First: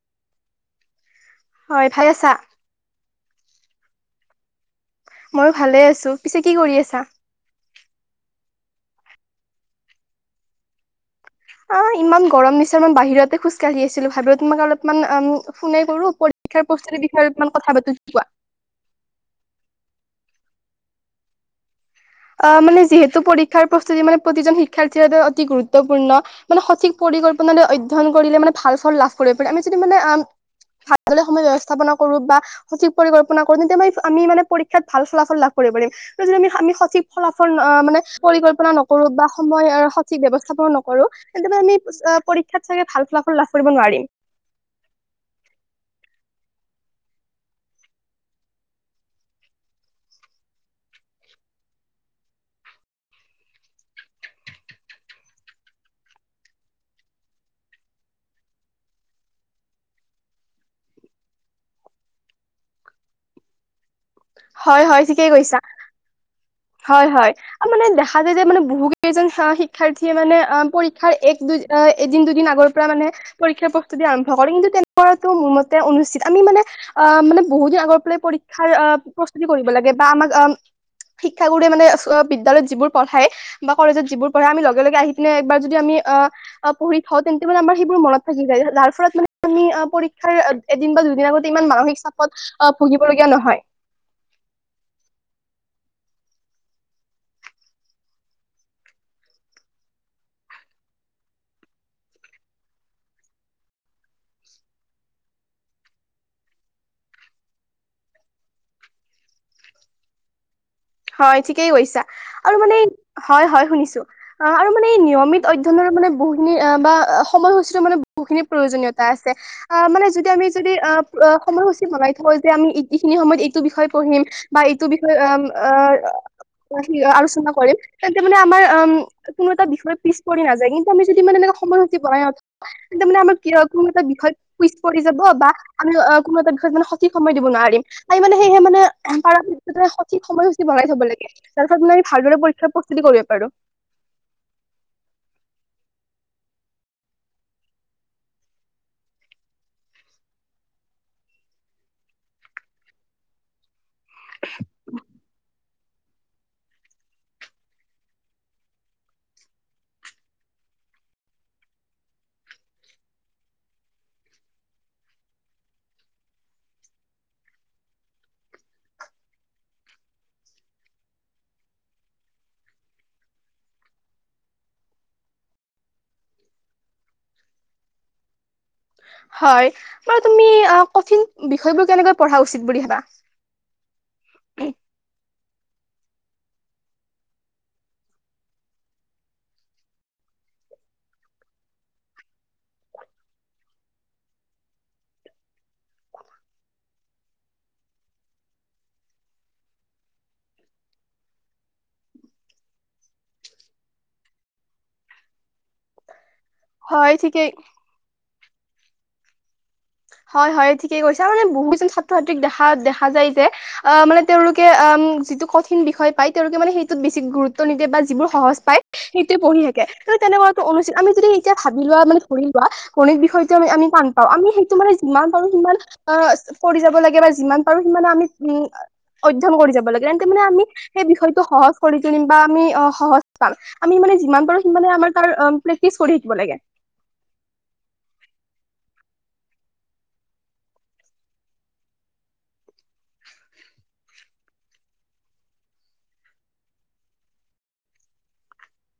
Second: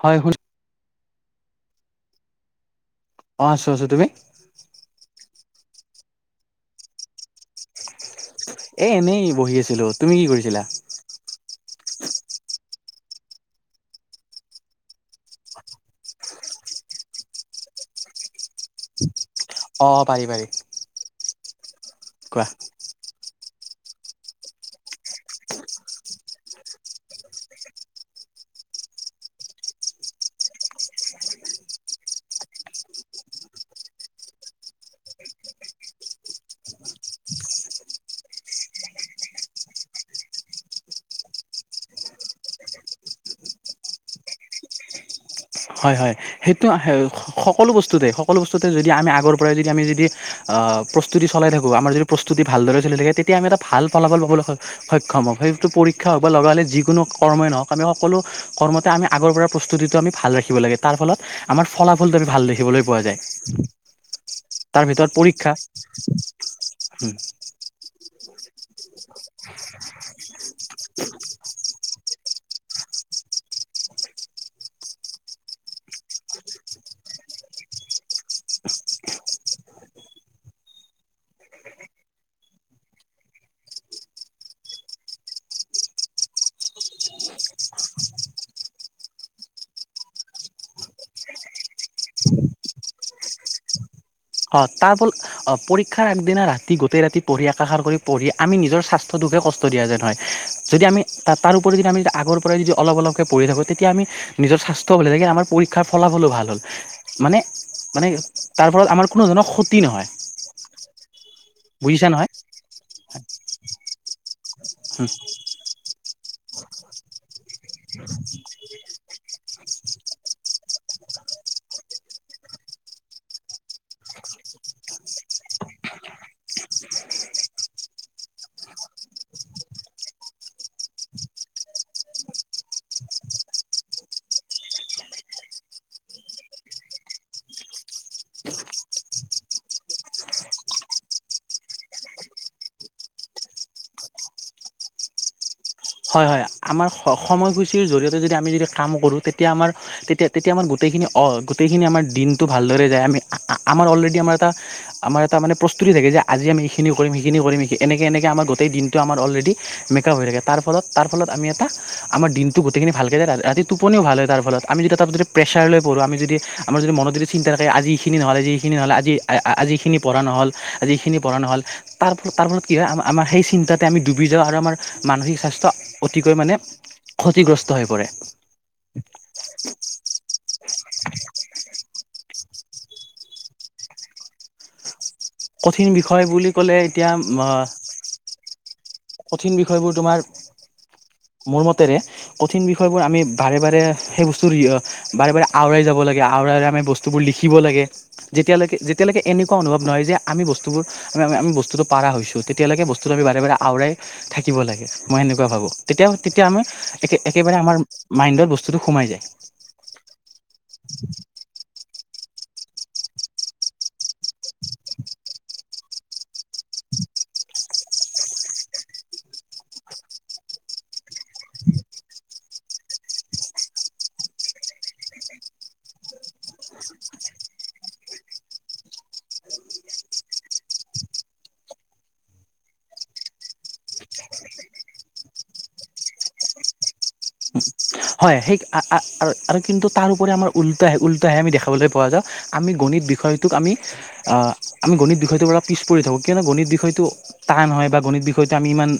হয় শুন হয় ভালে আছা অ' আছো, আছো তুমি? ময়ো ভালে আছোঁ। পিছে কি কৰি আছা? এই এনেই বহি আছিলোঁ। তুমি কি কৰিছিলা? অ' ইমান গৰম দিছে মান বাহিৰতে খোজ কাঢ়ি আছিলোঁ, ভাবিলোঁ তোমাক অলপমানম ফোনে কৰোঁ। শিক্ষাৰ প্ৰস্তুতিৰ বিষয়েমান কথা পাতোঁ কোৱা। অ' অ' পাৰি পাৰি। কোৱা অ' মানে যিহেতু পৰীক্ষাৰ প্ৰস্তুতি মানে প্ৰতিজন শিক্ষাৰ্থীৰ বাবে অতি গুৰুত্বপূৰ্ণ। মানে সঠিক পৰিকল্পনা লৈ অধ্যয়ন কৰিলে মানে ভাল ফল লাভ কৰিব পাৰি। আমি যদি মানে আহ ভালে সময় ব্যৱস্থাপনা কৰোঁ বা সঠিক পৰিকল্পনা কৰোঁ। তেতিয়া আমি আমি মানে পৰীক্ষাত ভাল ফলাফল লাভ কৰিব পাৰিম তো যদি আমি আমি সঠিক ফলাফল মানে পৰিকল্পনা নকৰোঁ বা সময় সঠিক ব্যৱস্থাপন নকৰোঁ। তেন্তেটো আমি পৰীক্ষাত চাগে ফলাফল লাভ কৰিব নোৱাৰিম। হয়, হয়। সেইটো সকলো বস্তুতে সকলো বস্তুতে যদি আমি আগৰ পৰাই যদি আমি যদি প্ৰস্তুতি চলাই থাকোঁ। আমাৰ যদি প্ৰস্তুতি ভালদৰে চলি থাকে। তেতিয়া আমি এটা ভাল ফলাফল পাবলৈ সক্ষম হওঁক, সেইটো পৰীক্ষা হওঁক বা লগা হ'লে যিকোনো কৰ্মই নহওঁক, আমি সকলো কৰ্ম আমি আগৰ প্ৰস্তুতিটো আমি ভাল ৰাখিম। লাগে তাৰফলত আমাৰ ফলাফলটো আমি ভাল দেখিবলৈ পোৱা যায়। হয় হয় তাৰভিতৰত ঠিকেই পৰীক্ষা। কৈছা হয়, হয়, মানে দেখা যায় যে মানে বহু কেইজন শিক্ষাৰ্থীয়ে মানে অ' পৰীক্ষাৰ এক দুই অ' এদিন দুদিন আগৰ পৰা মানে পৰীক্ষাৰ প্ৰস্তুতি আৰম্ভ কৰে। কিন্তু তেনেকুৱটো মোৰ মতে অনুচিত আমি মানে আহ মানে বহু দিন আগৰ পৰাই পৰীক্ষাৰ প্ৰস্তুতি কৰিব লাগে বা আমাক অ' শিক্ষাগুৰুৰে মানে বিদ্যালয়ত যিবোৰ পঢ়াই বা কলেজত যিবোৰ পঢ়াই, আমি লগে লগে আহি পিনে একবাৰ যদি আমি অ' পঢ়ি থওঁ, তেন্তে মানে আমাৰ সেইবোৰ মনত থাকি যায়। যাৰ ফলত মানে আমি পৰীক্ষাৰ এদিন বা দুদিন আগতে ইমান মানসিক চাপত অ' ভুগিবলগীয়া নহয়। অ' তাৰফলত অ' পৰীক্ষাৰ আগদিনা ৰাতি গোটেই ৰাতি পঢ়ি আকাষাৰ কৰি পঢ়ি আমি নিজৰ স্বাস্থ্য কষ্ট দিয়া যেন হয়। যদি আমি তাৰোওপৰিও যদি আমি আগৰ পৰাই যদি অলপ অলপকৈ পঢ়ি থাকোঁ। তেতিয়া আমি নিজৰ স্বাস্থ্য যেনেকে আমাৰ পৰীক্ষাৰ ফলাফলো ভাল হ'ল মানে মানে তাৰ ফলত আমাৰ কোনো ধৰণৰ ক্ষতি নহয়। হয়, ঠিকেই কৈছা বুজিছা নহয় আৰু মানে হয়, হয় শুনিছোঁ অ' আৰু মানে নিয়মিত অধ্যয় ধৰৰ মানে বহুখিনি বা সময়সূচীটো মানে বহুখিনি প্ৰয়োজনীয়তা আছে। আহ মানে যদি আমি যদি আহ সময়সূচী বনাই থওঁ যে আমি এইখিনি সময়ত এইটো বিষয় পঢ়িম বা এইটো বিষয়ে আহ আহি আলোচনা কৰিম। তেন্তে মানে আমাৰ উম। কোনো এটা বিষয় পিছ পৰি নাযায়। কিন্তু আমি যদি ইান এনেকুৱা সময়সূতি বনাইওঁঁত তেন্তে মানে আমাৰ কিয় কোনো এটা বিষয়ত পিছ পৰি যাব বা আমি অ' কোনো দিশত সঠিক সময় দিব নোৱাৰিম। আমি মানে সেয়হে মানে পাৰা পক্ষত সঠিক সময়সূচী ভৰাই থ'ব লাগে। তাৰপিছত আমি ভালদৰে পৰীক্ষা প্ৰস্ততি কৰিব পাৰোঁ। হয়, হয়। আমাৰ সময়সূচিৰ জৰিয়তে যদি আমি যদি কাম কৰোঁ। তেতিয়া আমাৰ তেতিয়া, তেতিয়া আমাৰ গোটেইখিনি অ' গোটেইখিনি আমাৰ দিনটো ভালদৰে যায়। আমি আমাৰ অলৰেডি যদি আমাৰ এটা আমাৰ এটা মানে প্ৰস্ততি তুলি থাকে যে আজি আমি এইখিনি কৰিম, সেইখিনি কৰিম, এনেকৈ এনেকৈ আম গোটেই দিনটো আমাৰ অলৰেডি মেকআপ হৈ থাকে। তাৰ ফলত তাৰ ফলত আমি এটা আমাৰ দিনটো গোটেইখিনি ভালকৈ যায়। তাৰপিছত ৰাতি টোপনিও ভাল হয়। তাৰ ফলত আমি যদি তাতো প্ৰেছাৰলৈ পঢ়োঁ। আমি যদি আমাৰ যদি মনত যদি চিন্তা আজি এইখিনি নহ'লে, যিখিনি নহ'লে আজি আ আজি এইখিনি পঢ়া নহ'ল, আজি এইখিনি পঢ়া নহ'ল। তাৰ তাৰ ফলত কি হয় আমাৰ সেই চিন্তা আমি ডুবি যাওঁ আৰু আমাৰ মানসিক স্বাস্থ্য অতিকৈ মানে ক্ষতিগ্ৰস্ত হৈ পৰে। হয়, বাৰু তুমি কঠিন বিষয়বোৰ কেনেকৈ পঢ়া উচিত বুলি ভাবা? কঠিন বিষয় বুলি ক'লে এতিয়া অ' কঠিন বিষয়বোৰ তোমাৰ মোৰ মতেৰে কঠিন বিষয়বোৰ আমি বাৰে বাৰে সেই বস্তুৰ বাৰে বাৰে আওৰাই যাব লাগে আওৰাইৰে আমি বস্তু বস্তুবোৰ লিখিব লাগে যেতিয়ালৈকে যেতিয়ালৈকে এনেকুৱা অনুভৱ নহয় যে আমি বস্তুবোৰ আমি আমি বস্তুটো পাৰা হৈছো তেতিয়ালৈকে বস্তুটো আমি বাৰে বাৰে আওৰাই থাকিব লাগে মই সেনেকুৱা ভাবো তেতিয়া তেতিয়া আমি হয় একে ঠিকেই একেবাৰে আমাৰ মাইণ্ডত বস্তুটো সোমাই যায়। হয়, হয়, ঠিকে কৈছো আৰু মানে বহুকেইজন ছাত্ৰ ছাত্ৰীক দেখা দেখা যায় যে আহ মানে তেওঁলোকে যিটো কঠিন বিষয় পায় তেওঁলোকে মানে সেইটোত বেছি গুৰুত্ব নিদিয়ে বা যিবোৰ সহজ পায়। সেইটোৱে পঢ়ি থাকে তেনেকুৱাতটো অনুচিত, আমি যদি এতিয়া ভাবি লোৱা মানে ধৰি লোৱা। গণিত বিষয়টো আমি টান পাওঁ আমি যিমান পাৰো সিমান কৰি যাব লাগে বা যিমান পাৰো সিমান আমি উ অধ্যয়ন কৰি যাব লাগে তেন্ত মানে আমি সেই বিষয়টো সহজ কৰি তুলিম বা আমি অ', সহজ পাম। আমি মানে যিমান পাৰো সানে আমাৰ ত প্ৰেক্টিচ কৰি থাকিব লাগে। হয়, সেই আৰু কিন্তু তাৰ উপৰি আমাৰ উল্টা আহ উল্টা আহে আমি দেখাবলৈ পোৱা যাওঁ। আমি গণিত বিষয়টোক আমি আমি গণিত বিষয়টোৰ পৰা পিছ পৰি থাকোঁ কিয়নো গণিত বিষয়টো টান হয় বা গণিত বিষয়টো আমি ইমান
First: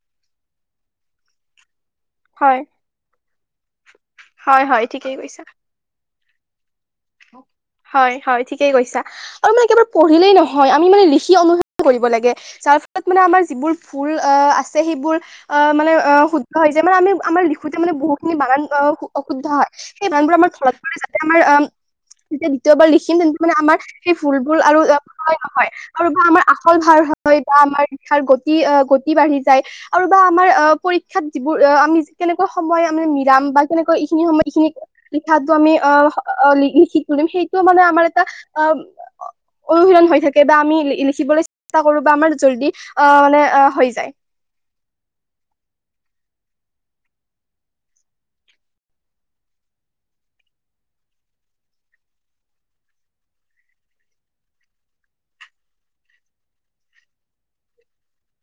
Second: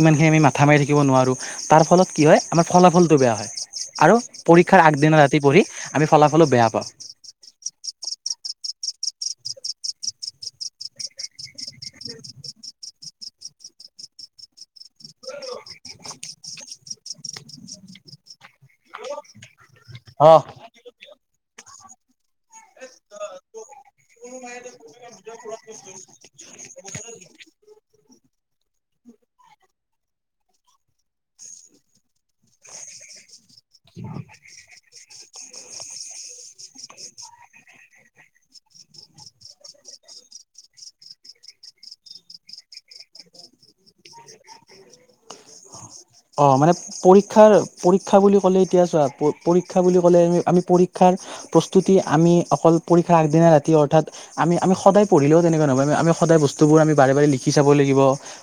ইমানখিনি আমি মাথা মাৰি থাকিব নোৱাৰো। তাৰ ফলত কি হয় আমাৰ ফলাফলটো বেয়া হয় আৰু হয় হয় পৰীক্ষাৰ ঠিকেই আগদিনা ৰাতি কৈছা পঢ়ি আমি ফলাফলো বেয়া পাওঁ। হয়, হয়, ঠিকেই কৈছা। আৰু মানে একবাৰ পঢ়িলেই নহয় আমি মানে লিখি [unintelligible] কৰিব লাগে। যাৰ ফলত মানে আমাৰ যিবোৰ ভুল অ', আছে সেইবোৰ অ', মানে অ', শুদ্ধ হৈ যে মানে আমাৰ লিখোতে মানে বহুখিনি বাগান অশুদ্ধ হয় সেই অ বানান বোৰ [unintelligible] যাতে আমাৰ অ' যেতিয়া দ্বিতীয়বাৰ লিখিম তেন্তে মানে আমাৰ সেই ভুলবোৰ আৰু [unintelligible] নহয়। আৰু বা আমাৰ আখৰ ভাল হয় বা আমাৰ লিখাৰ গতি গতি বাঢ়ি যায়। আৰু বা আমাৰ অ', পৰীক্ষাত যিবোৰ আমি কেনেকুৱা সময় মানে মিৰাম বা কেনেকা এইখিনি সময় এইখিনি লিখাটো আমি অ', লিখি তুলিম সেইটো মানে আমাৰ এটা অ' অনুশীলন হৈ থাকে বা আমি লিখিবলৈ চেষ্টা কৰো বা আমাৰ জল্দি অ মানে হৈ যায়। অ', মানে পৰীক্ষাৰ পৰীক্ষা বুলি ক'লে এতিয়া চোৱা পৰীক্ষা বুলি ক'লে আমি পৰীক্ষাৰ প্ৰস্তুতি আমি অকল পৰীক্ষাৰ আগদিনা ৰাতি অৰ্থাৎ আমি আমি সদায় পঢিলও তেনেকুৱা নহ'ব আমি সদায় বস্তুবোৰ আমি বাৰে লিখি চাব লাগিব।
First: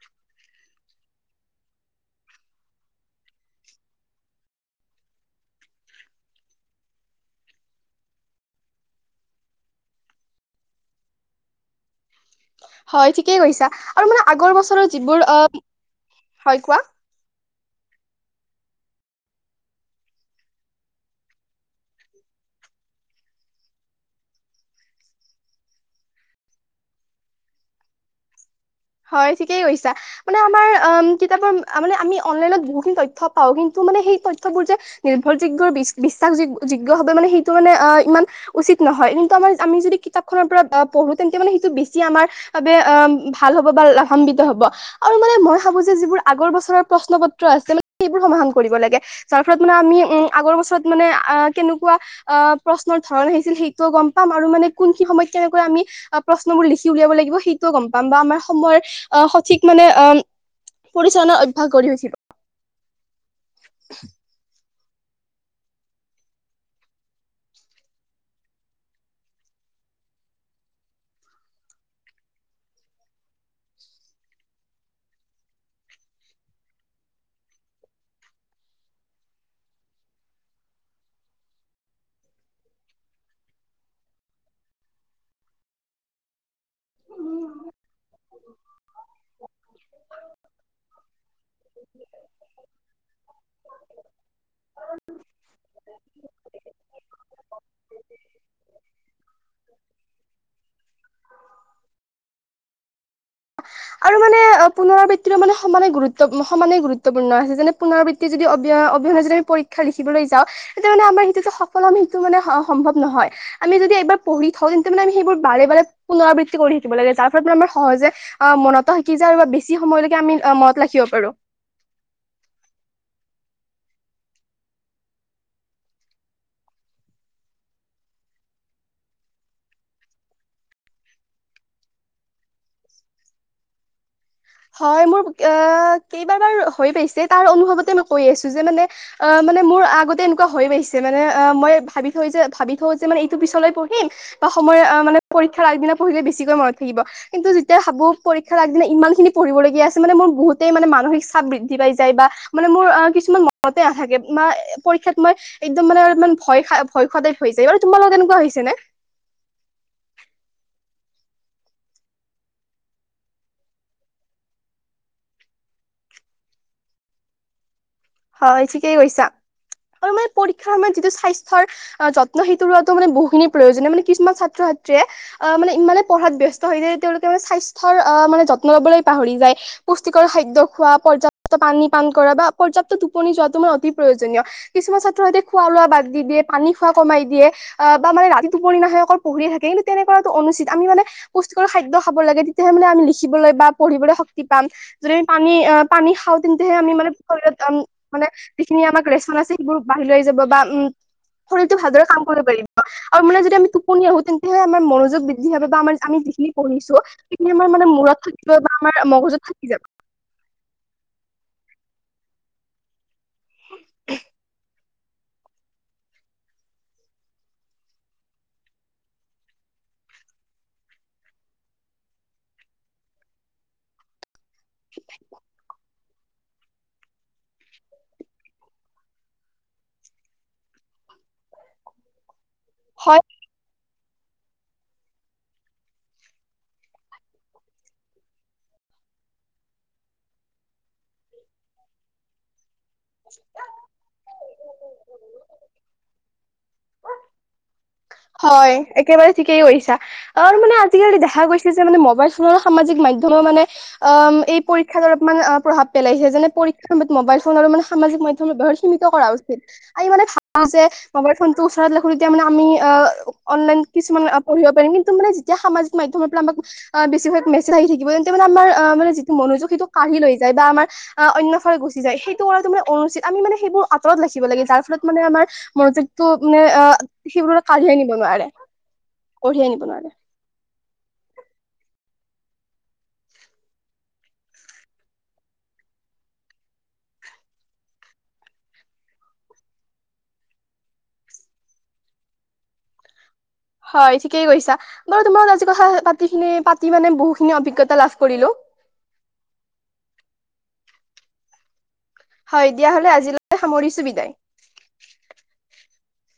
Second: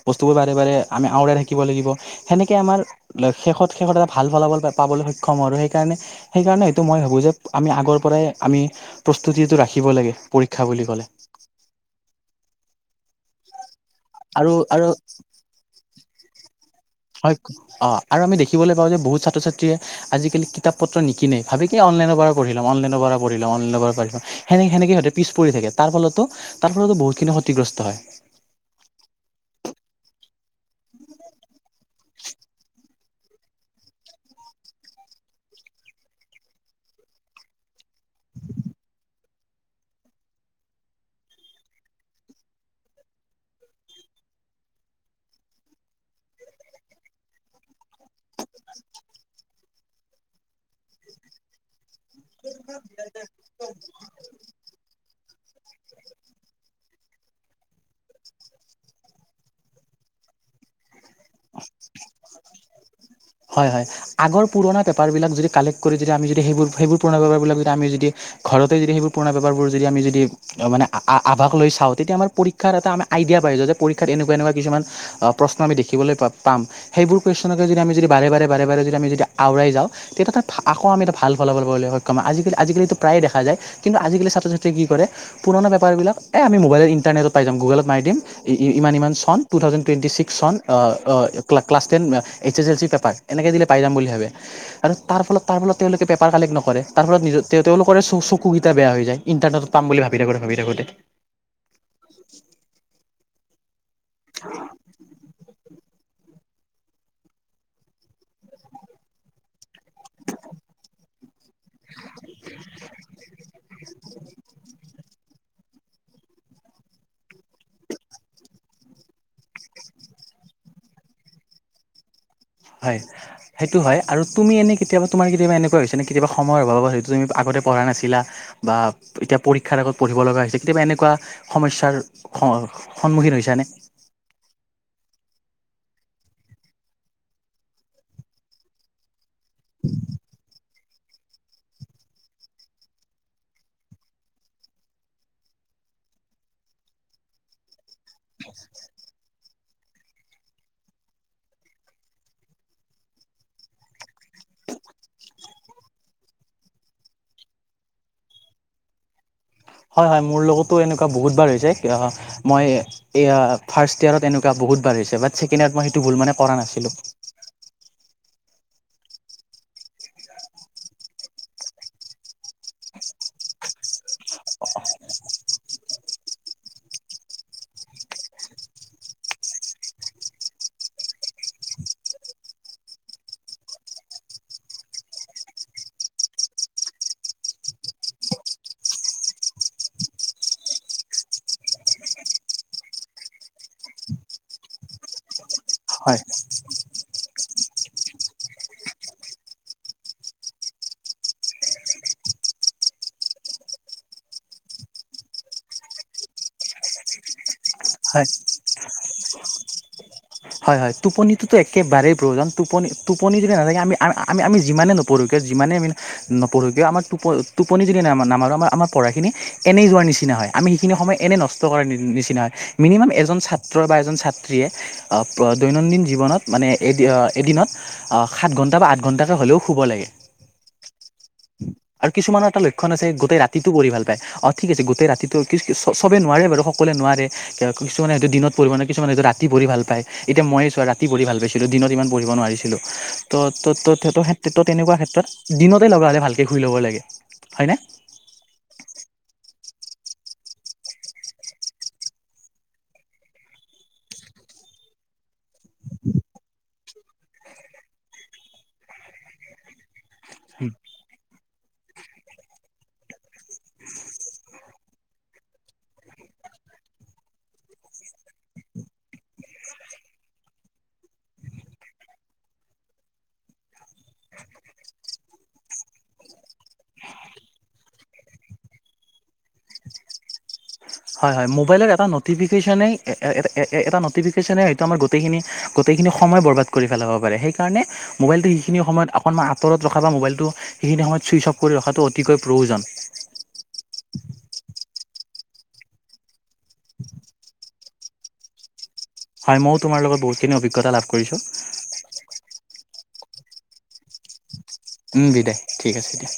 বস্তুবোৰ বাৰে বাৰে আমি আওৰাই থাকিব লাগিব। সেনেকৈ আমাৰ শেষত শেষত এটা ভাল ফলাফল পাবলৈ সক্ষম হও আৰু সেইকাৰণে সেইকাৰণে এইটো মই ভাবো যে আমি আগৰ পৰাই আমি প্ৰস্তুতিটো ৰাখিব লাগে পৰীক্ষা বুলি ক'লে। হয়, ঠিকেই কৈছা আৰু মানে আগৰ বছৰৰ যিবোৰ অ', হয়,, কোৱা? হয়, অ', আৰু আমি দেখিবলৈ পাওঁ যে বহুত ছাত্ৰ-ছাত্ৰীয়ে আজিকালি কিতাপ পত্ৰ নিকিনেই ভাবে কি অনলাইনৰ পৰা পঢ়ি লওঁ অনলাইনৰ পৰা পঢ়ি লওঁ অনলাইনৰ পৰা পঢ়ি লওঁ। সেনে-সেনেকে সিঁহতে পিছ পৰি থাকে তাৰ ফলতো তাৰ ফলতো বহুত খিনি ক্ষতিগ্ৰস্ত হয়। হয়, ঠিকেই কৈছা। মানে আমাৰ অ', কিতাপৰ মানে আমি অনলাইনত বহুখিনি তথ্য পাও কিন্তু মানে সেই তথ্যবোৰ যে নিৰ্ভৰ যোগ্য বিশ্বাস যোগ যোগ্য ভাবে মানে সেইটো মানে আহ ইমান উচিত নহয়। কিন্তু আমাৰ আমি যদি কিতাপখনৰ পৰা পঢ়ো তেন্তে মানে সেইটো বেছি আমাৰ বাবে অ' ভাল হ'ব বা লাভান্বিত হ'ব। আৰু মানে মই ভাবো যে যিবোৰ আগৰ বছৰৰ প্ৰশ্ন পত্ৰ আছে মানে সেইবোৰ সমাধান কৰিব লাগে। যাৰ ফলত মানে আমি উম আগৰ বছৰত মানে আহ কেনেকুৱা আহ প্ৰশ্নৰ ধৰন আহিছিল সে ইটো গ'ম পাম আৰু মানে কোনখিনি সময়ত কেনেকৈ আমি প্ৰশ্ন বোৰ লিখি উলিয়াব লাগিব সেইটোও গ'ম পাম। বা আমাৰ সময়ৰ আহ সঠিক মানে আ পৰিচালনা অভ্যাস গঢ়ি উঠিব। হয়, হয়। আগৰ পুৰণা পেপাৰ বিলাক যদি কালেক্ট কৰি যদি আমি যদি সেইবোৰ সেইবোৰ পুৰণা পেপাৰবিলাক যদি আমি যদি ঘৰতে যদি সেইবোৰ পুৰণা পেপাৰবোৰ যদি আমি যদি মানে আ আভাষ লৈ চাওঁ তেতিয়া আমাৰ পৰীক্ষাৰ এটা আমি আইডিয়া পায়, যাতে পৰীক্ষাত এনেকুৱা এনেকুৱা কিছুমান অ' প্ৰশ্ন আমি দেখিবলৈ পাম, সেইবোৰ কুৱেশ্যনকে যদি আমি যদি বাৰে বাৰে বাৰে বাৰে যদি আমি যদি আওৰাই যাওঁ তেতিয়া তাত আকৌ আমি এটা ভাল ফলা ফল পাবলৈ সক্ষম হ'ম। আজিকালি আজিকালিতো প্ৰায়ে দেখা যায়। কিন্তু আজিকালি ছাত্ৰ ছাত্ৰীয়ে কি কৰে পুৰণা পেপাৰবিলাক এ আমি মোবাইলৰ ইণ্টাৰনেটত পাই যাম। গুগলত মাৰি দিম ই ই ইমান ইমান চন টু থাউজেণ্ড টুৱেণ্টি ছিক্স চন অ' class ten H S L C paper এনেকৈ দিলে পাই যাম বুলি ভাবে। আৰু তাৰ তাৰ ফলত তেওঁলোকে পেপাৰ কালেক্ট নকৰে, তাৰ ফলত নিজৰ তেওঁলোকৰে চ চকুকেইটা বেয়া হৈ যায়। ইণ্টাৰনেটত পাম বুলি ভাবি থাকোতে ভাবি থাকোতে। আৰু মানে অ পুনৰাবৃত্তিৰো মানে সমানে গুৰুত্ব সমানেই গুৰুত্বপূৰ্ণ আছে, যেনে পুনৰাবৃত্তি যদি অবি অবিহনে যদি আমি পৰীক্ষা লিখিবলৈ যাওঁ তেতিয়া মানে আমাৰ সিটোতো সকলো সেইটো মানে সম্ভৱ নহয়। আমি যদি এবাৰ পঢ়ি থওঁ, তেন্তে মানে আমি সেইবোৰ বাৰে বাৰে পুনৰাবৃত্তি কৰি থাকিব লাগে যাৰ ফলত মানে আমাৰ সহজে আ মনতো থাকি যায় আৰু বা বেছি সময়লৈকে আমি মনত ৰাখিব পাৰো। হয়। সেইটো হয়। আৰু তুমি এনেই কেতিয়াবা তোমাৰ কেতিয়াবা এনেকুৱা হৈছে নে কেতিয়াবা সময়ৰ অভাবত সেইটো তুমি আগতে পঢ়া নাছিলা বা তেতিয়া পৰীক্ষাৰ আগত পঢ়িব লগা হৈছে কেতিয়াবা এনেকুৱা সমস্যাৰ স সন্মুখীন হৈছা নে? হয়, মোৰ আহ কেইবা বাৰ হৈ পাইছে তাৰ অনুভৱতে মই কৈ আছো। যে মানে অ' মানে মোৰ আগতে এনেকুৱা হৈ পাইছে। যে মানে আ মই ভাবি থৈ যে ভাবি থওঁ যে মানে এইটো পিছলৈ পঢ়িম বা সময় আ মানে পৰীক্ষাৰ আগদিনা পঢ়িলে বেছিকৈ মনত থাকিব। কিন্তু যেতিয়া ভাবো পৰীক্ষাৰ আগদিনা ইমান খিনি পঢ়িবলগীয়া আছে মানে মোৰ বহুতেই মানে মানসিক চাপ বৃদ্ধি পাই যায়। বা মানে মোৰ অ' কিছুমান মনতে নাথাকে। মাৰ পৰীক্ষাত মই একদম মানে অলমান ভয় খ ভয় খোৱা টাইপ হৈ যায়। বাৰু তোমাৰ লগত এনেকুৱা হৈছে নে? হয়, হয়। মোৰ লগতো এনেকুৱা বহুত বাৰ হৈছে। আ মই এইয়া ফাৰ্ষ্ট ইয়েৰত এনেকুৱা বহুত বাৰ হৈছে, বাট ছেকেণ্ড ইয়েৰত মই সেইটো ভুল মানে কৰা নাছিলোঁ। হয় ঠিকেই কৈছা। আৰু মানে পৰীক্ষাৰ সময়ত যিটো স্বাস্থ্যৰ যত্ন সেইটো লোৱাটো মানে বহুখিনি প্ৰয়োজনীয়। মানে কিছুমান ছাত্ৰ ছাত্ৰীয়ে আহ মানে ইমানে পঢ়াত ব্যস্ত হৈ যায়, তেওঁলোকে মানে স্বাস্থ্যৰ অ মানে যত্ন ল'বলৈ পাহৰি যায়। পুষ্টিকৰ খাদ্য খোৱা, পৰ্যাপ্ত পানী পান কৰা, বা পৰ্যাপ্ত টোপনি যোৱাটো মানে অতি প্ৰয়োজনীয়। কিছুমান ছাত্ৰ ছাত্ৰীয়ে খোৱা লোৱা বাদ দি দিয়ে, পানী খোৱা কমাই দিয়ে আ বা মানে ৰাতি টোপনি নাহে, অকল পঢ়িয়ে থাকে কিন্তু তেনেকুৱাটো অনুচিত। আমি মানে পুষ্টিকৰ খাদ্য খাব লাগে। তেতিয়াহে মানে আমি লিখিবলৈ বা পঢ়িবলৈ শক্তি পাম। যদি আমি পানী অঁ পানী হয় খাওঁ তেন্তেহে আমি মানে শৰীৰত আম মানে যিখিনি আমাক ৰেচন আছে সেইবোৰ বাহিৰলৈ যাব বা উম শৰীৰটো ভালদৰে কাম কৰিব পাৰিব। আৰু মানে যদি আমি টোপনি আহো তেন্তেহে আমাৰ মনোযোগ বৃদ্ধি হয় বা আমাৰ আমি যিখিনি পঢ়িছো সেইখিনি আমাৰ মানে মূৰত হয় থাকিব বা আমাৰ মগজুত থাকি যাব। হয় হয় টোপনিটোতো একেবাৰেই প্ৰয়োজন, টোপনি টোপনি যদি নাথাকে আমি আমি আমি যিমানে ন পঢ়ো কিয় যিমানেই আমি নপঢ়ো কিয় আমাৰ টো টোপনি যদি ন নেমা নেমাৰো আমাৰ পঢ়াখিনি এনেই যোৱাৰ নিচিনা হয়। আমি সেইখিনি সময় এনেই নষ্ট কৰাৰ নিচিনা হয় মিনিমাম এজন ছাত্ৰ বা এজন ছাত্ৰীয়ে অঁ প্ৰ দৈনন্দিন জীৱনত মানে এদ এদিনত সাত ঘণ্টা বা আঠ ঘণ্টাকে হ'লেও শুব লাগে। [inaudible] আৰু কিছুমানৰ এটা লক্ষণ আছে হয় গোটেই ৰাত তিটো পঢ়ি ভাল পায়, অঁ ঠিক আছে গোটেই ৰাতিটো কি কিচ চবেই নোৱাৰে বাৰু সকলোৱে নোৱাৰে কিছুমানে সেইটো দিনত পঢ়িব মানে কিছুমানে সেইটো ৰাতি পঢ়ি ভাল পায়। এতিয়া মইয়ে চোৱা ৰাতি পঢ়ি ভাল পাইছিলো দিনত ইমান পঢ়িব নোৱাৰিছিলোঁ। ত ত ত তেনেকুৱা ক্ষেত্ৰত দিনতে লগা হ'লে ভালকে শুই ল'ব লাগে। হয়নে? হয় একেবাৰে ঠিকেই কৈছা। আৰু মানে আজিকালি দেখা গৈছে যে মানে মোবাইল ফোনৰ সামাজিক মাধ্যমে মানে অম এই পৰীক্ষাত অলপমান অ প্ৰভাৱ পেলাইছে, যেনে পৰীক্ষাৰ সময়ত মোবাইল ফোন আৰু মানে সামাজিক মাধ্যমৰ ব্যবহাৰ সীমিত কৰা উচিত, আৰু ই মানে [unintelligible] ফোনটো ওচৰত ৰাখো তেতিয়া মানে আমি অ অনলাইন কিছুমান পঢ়িব পাৰিম, কিন্তু মানে যেতিয়া সামাজিক মাধ্যমৰ পৰা আমাক অঁ বেছিভাগ মেছেজ আহি থাকিব তেন্তে মানে আমাৰ আহ মানে যিটো মনোযোগ সেইটো কাঢ়ি লৈ যায় বা আমাৰ আ অন্য ফালে গুচি যায়, সেইটো কৰাটো মানে অনুচিত, আমি মানে সেইবোৰ আতৰত ৰাখিব লাগে যাৰ ফলত মানে আমাৰ মনোযোগ তো মানে অ সেইবোৰ কাঢ়িয়াই নিব নোৱাৰে কঢ়িয়াই নিব নোৱাৰে। হয় হয় মোবাইলৰ এটা নটিফিকেশনেই এ এ এটা এ এ এটা নটিফিকেশনে এইটো আমাৰ গত গোটেইখিনি গোটেইখিনি সময় বৰবাদ কৰি পেলাব পাৰে, সেইকাৰণে মোবাইলটো সেইখিনি সময়ত অকণমান আঁতৰত ৰখা বা মোবাইলটো সেইখিনি সময়ত ছুইচ অফ কৰি ৰখাটো অতিকৈ প্ৰয়োজন। হয় ঠিকেই কৈছা, বাৰু তোমাৰ আজি কথা পাতি খিনি পাতি মানে বহুতখিনি অভিজ্ঞতা লাভ কৰিলো। হয় মইয়ো তোমাৰ লগত বহুতখিন অভিজ্ঞতা লাভ কৰিছোঁ। হয় দিয়া হ'লে আজিলৈকে সামৰিছো বিদায়। উম বিদায় ঠিক আছে দিয়া।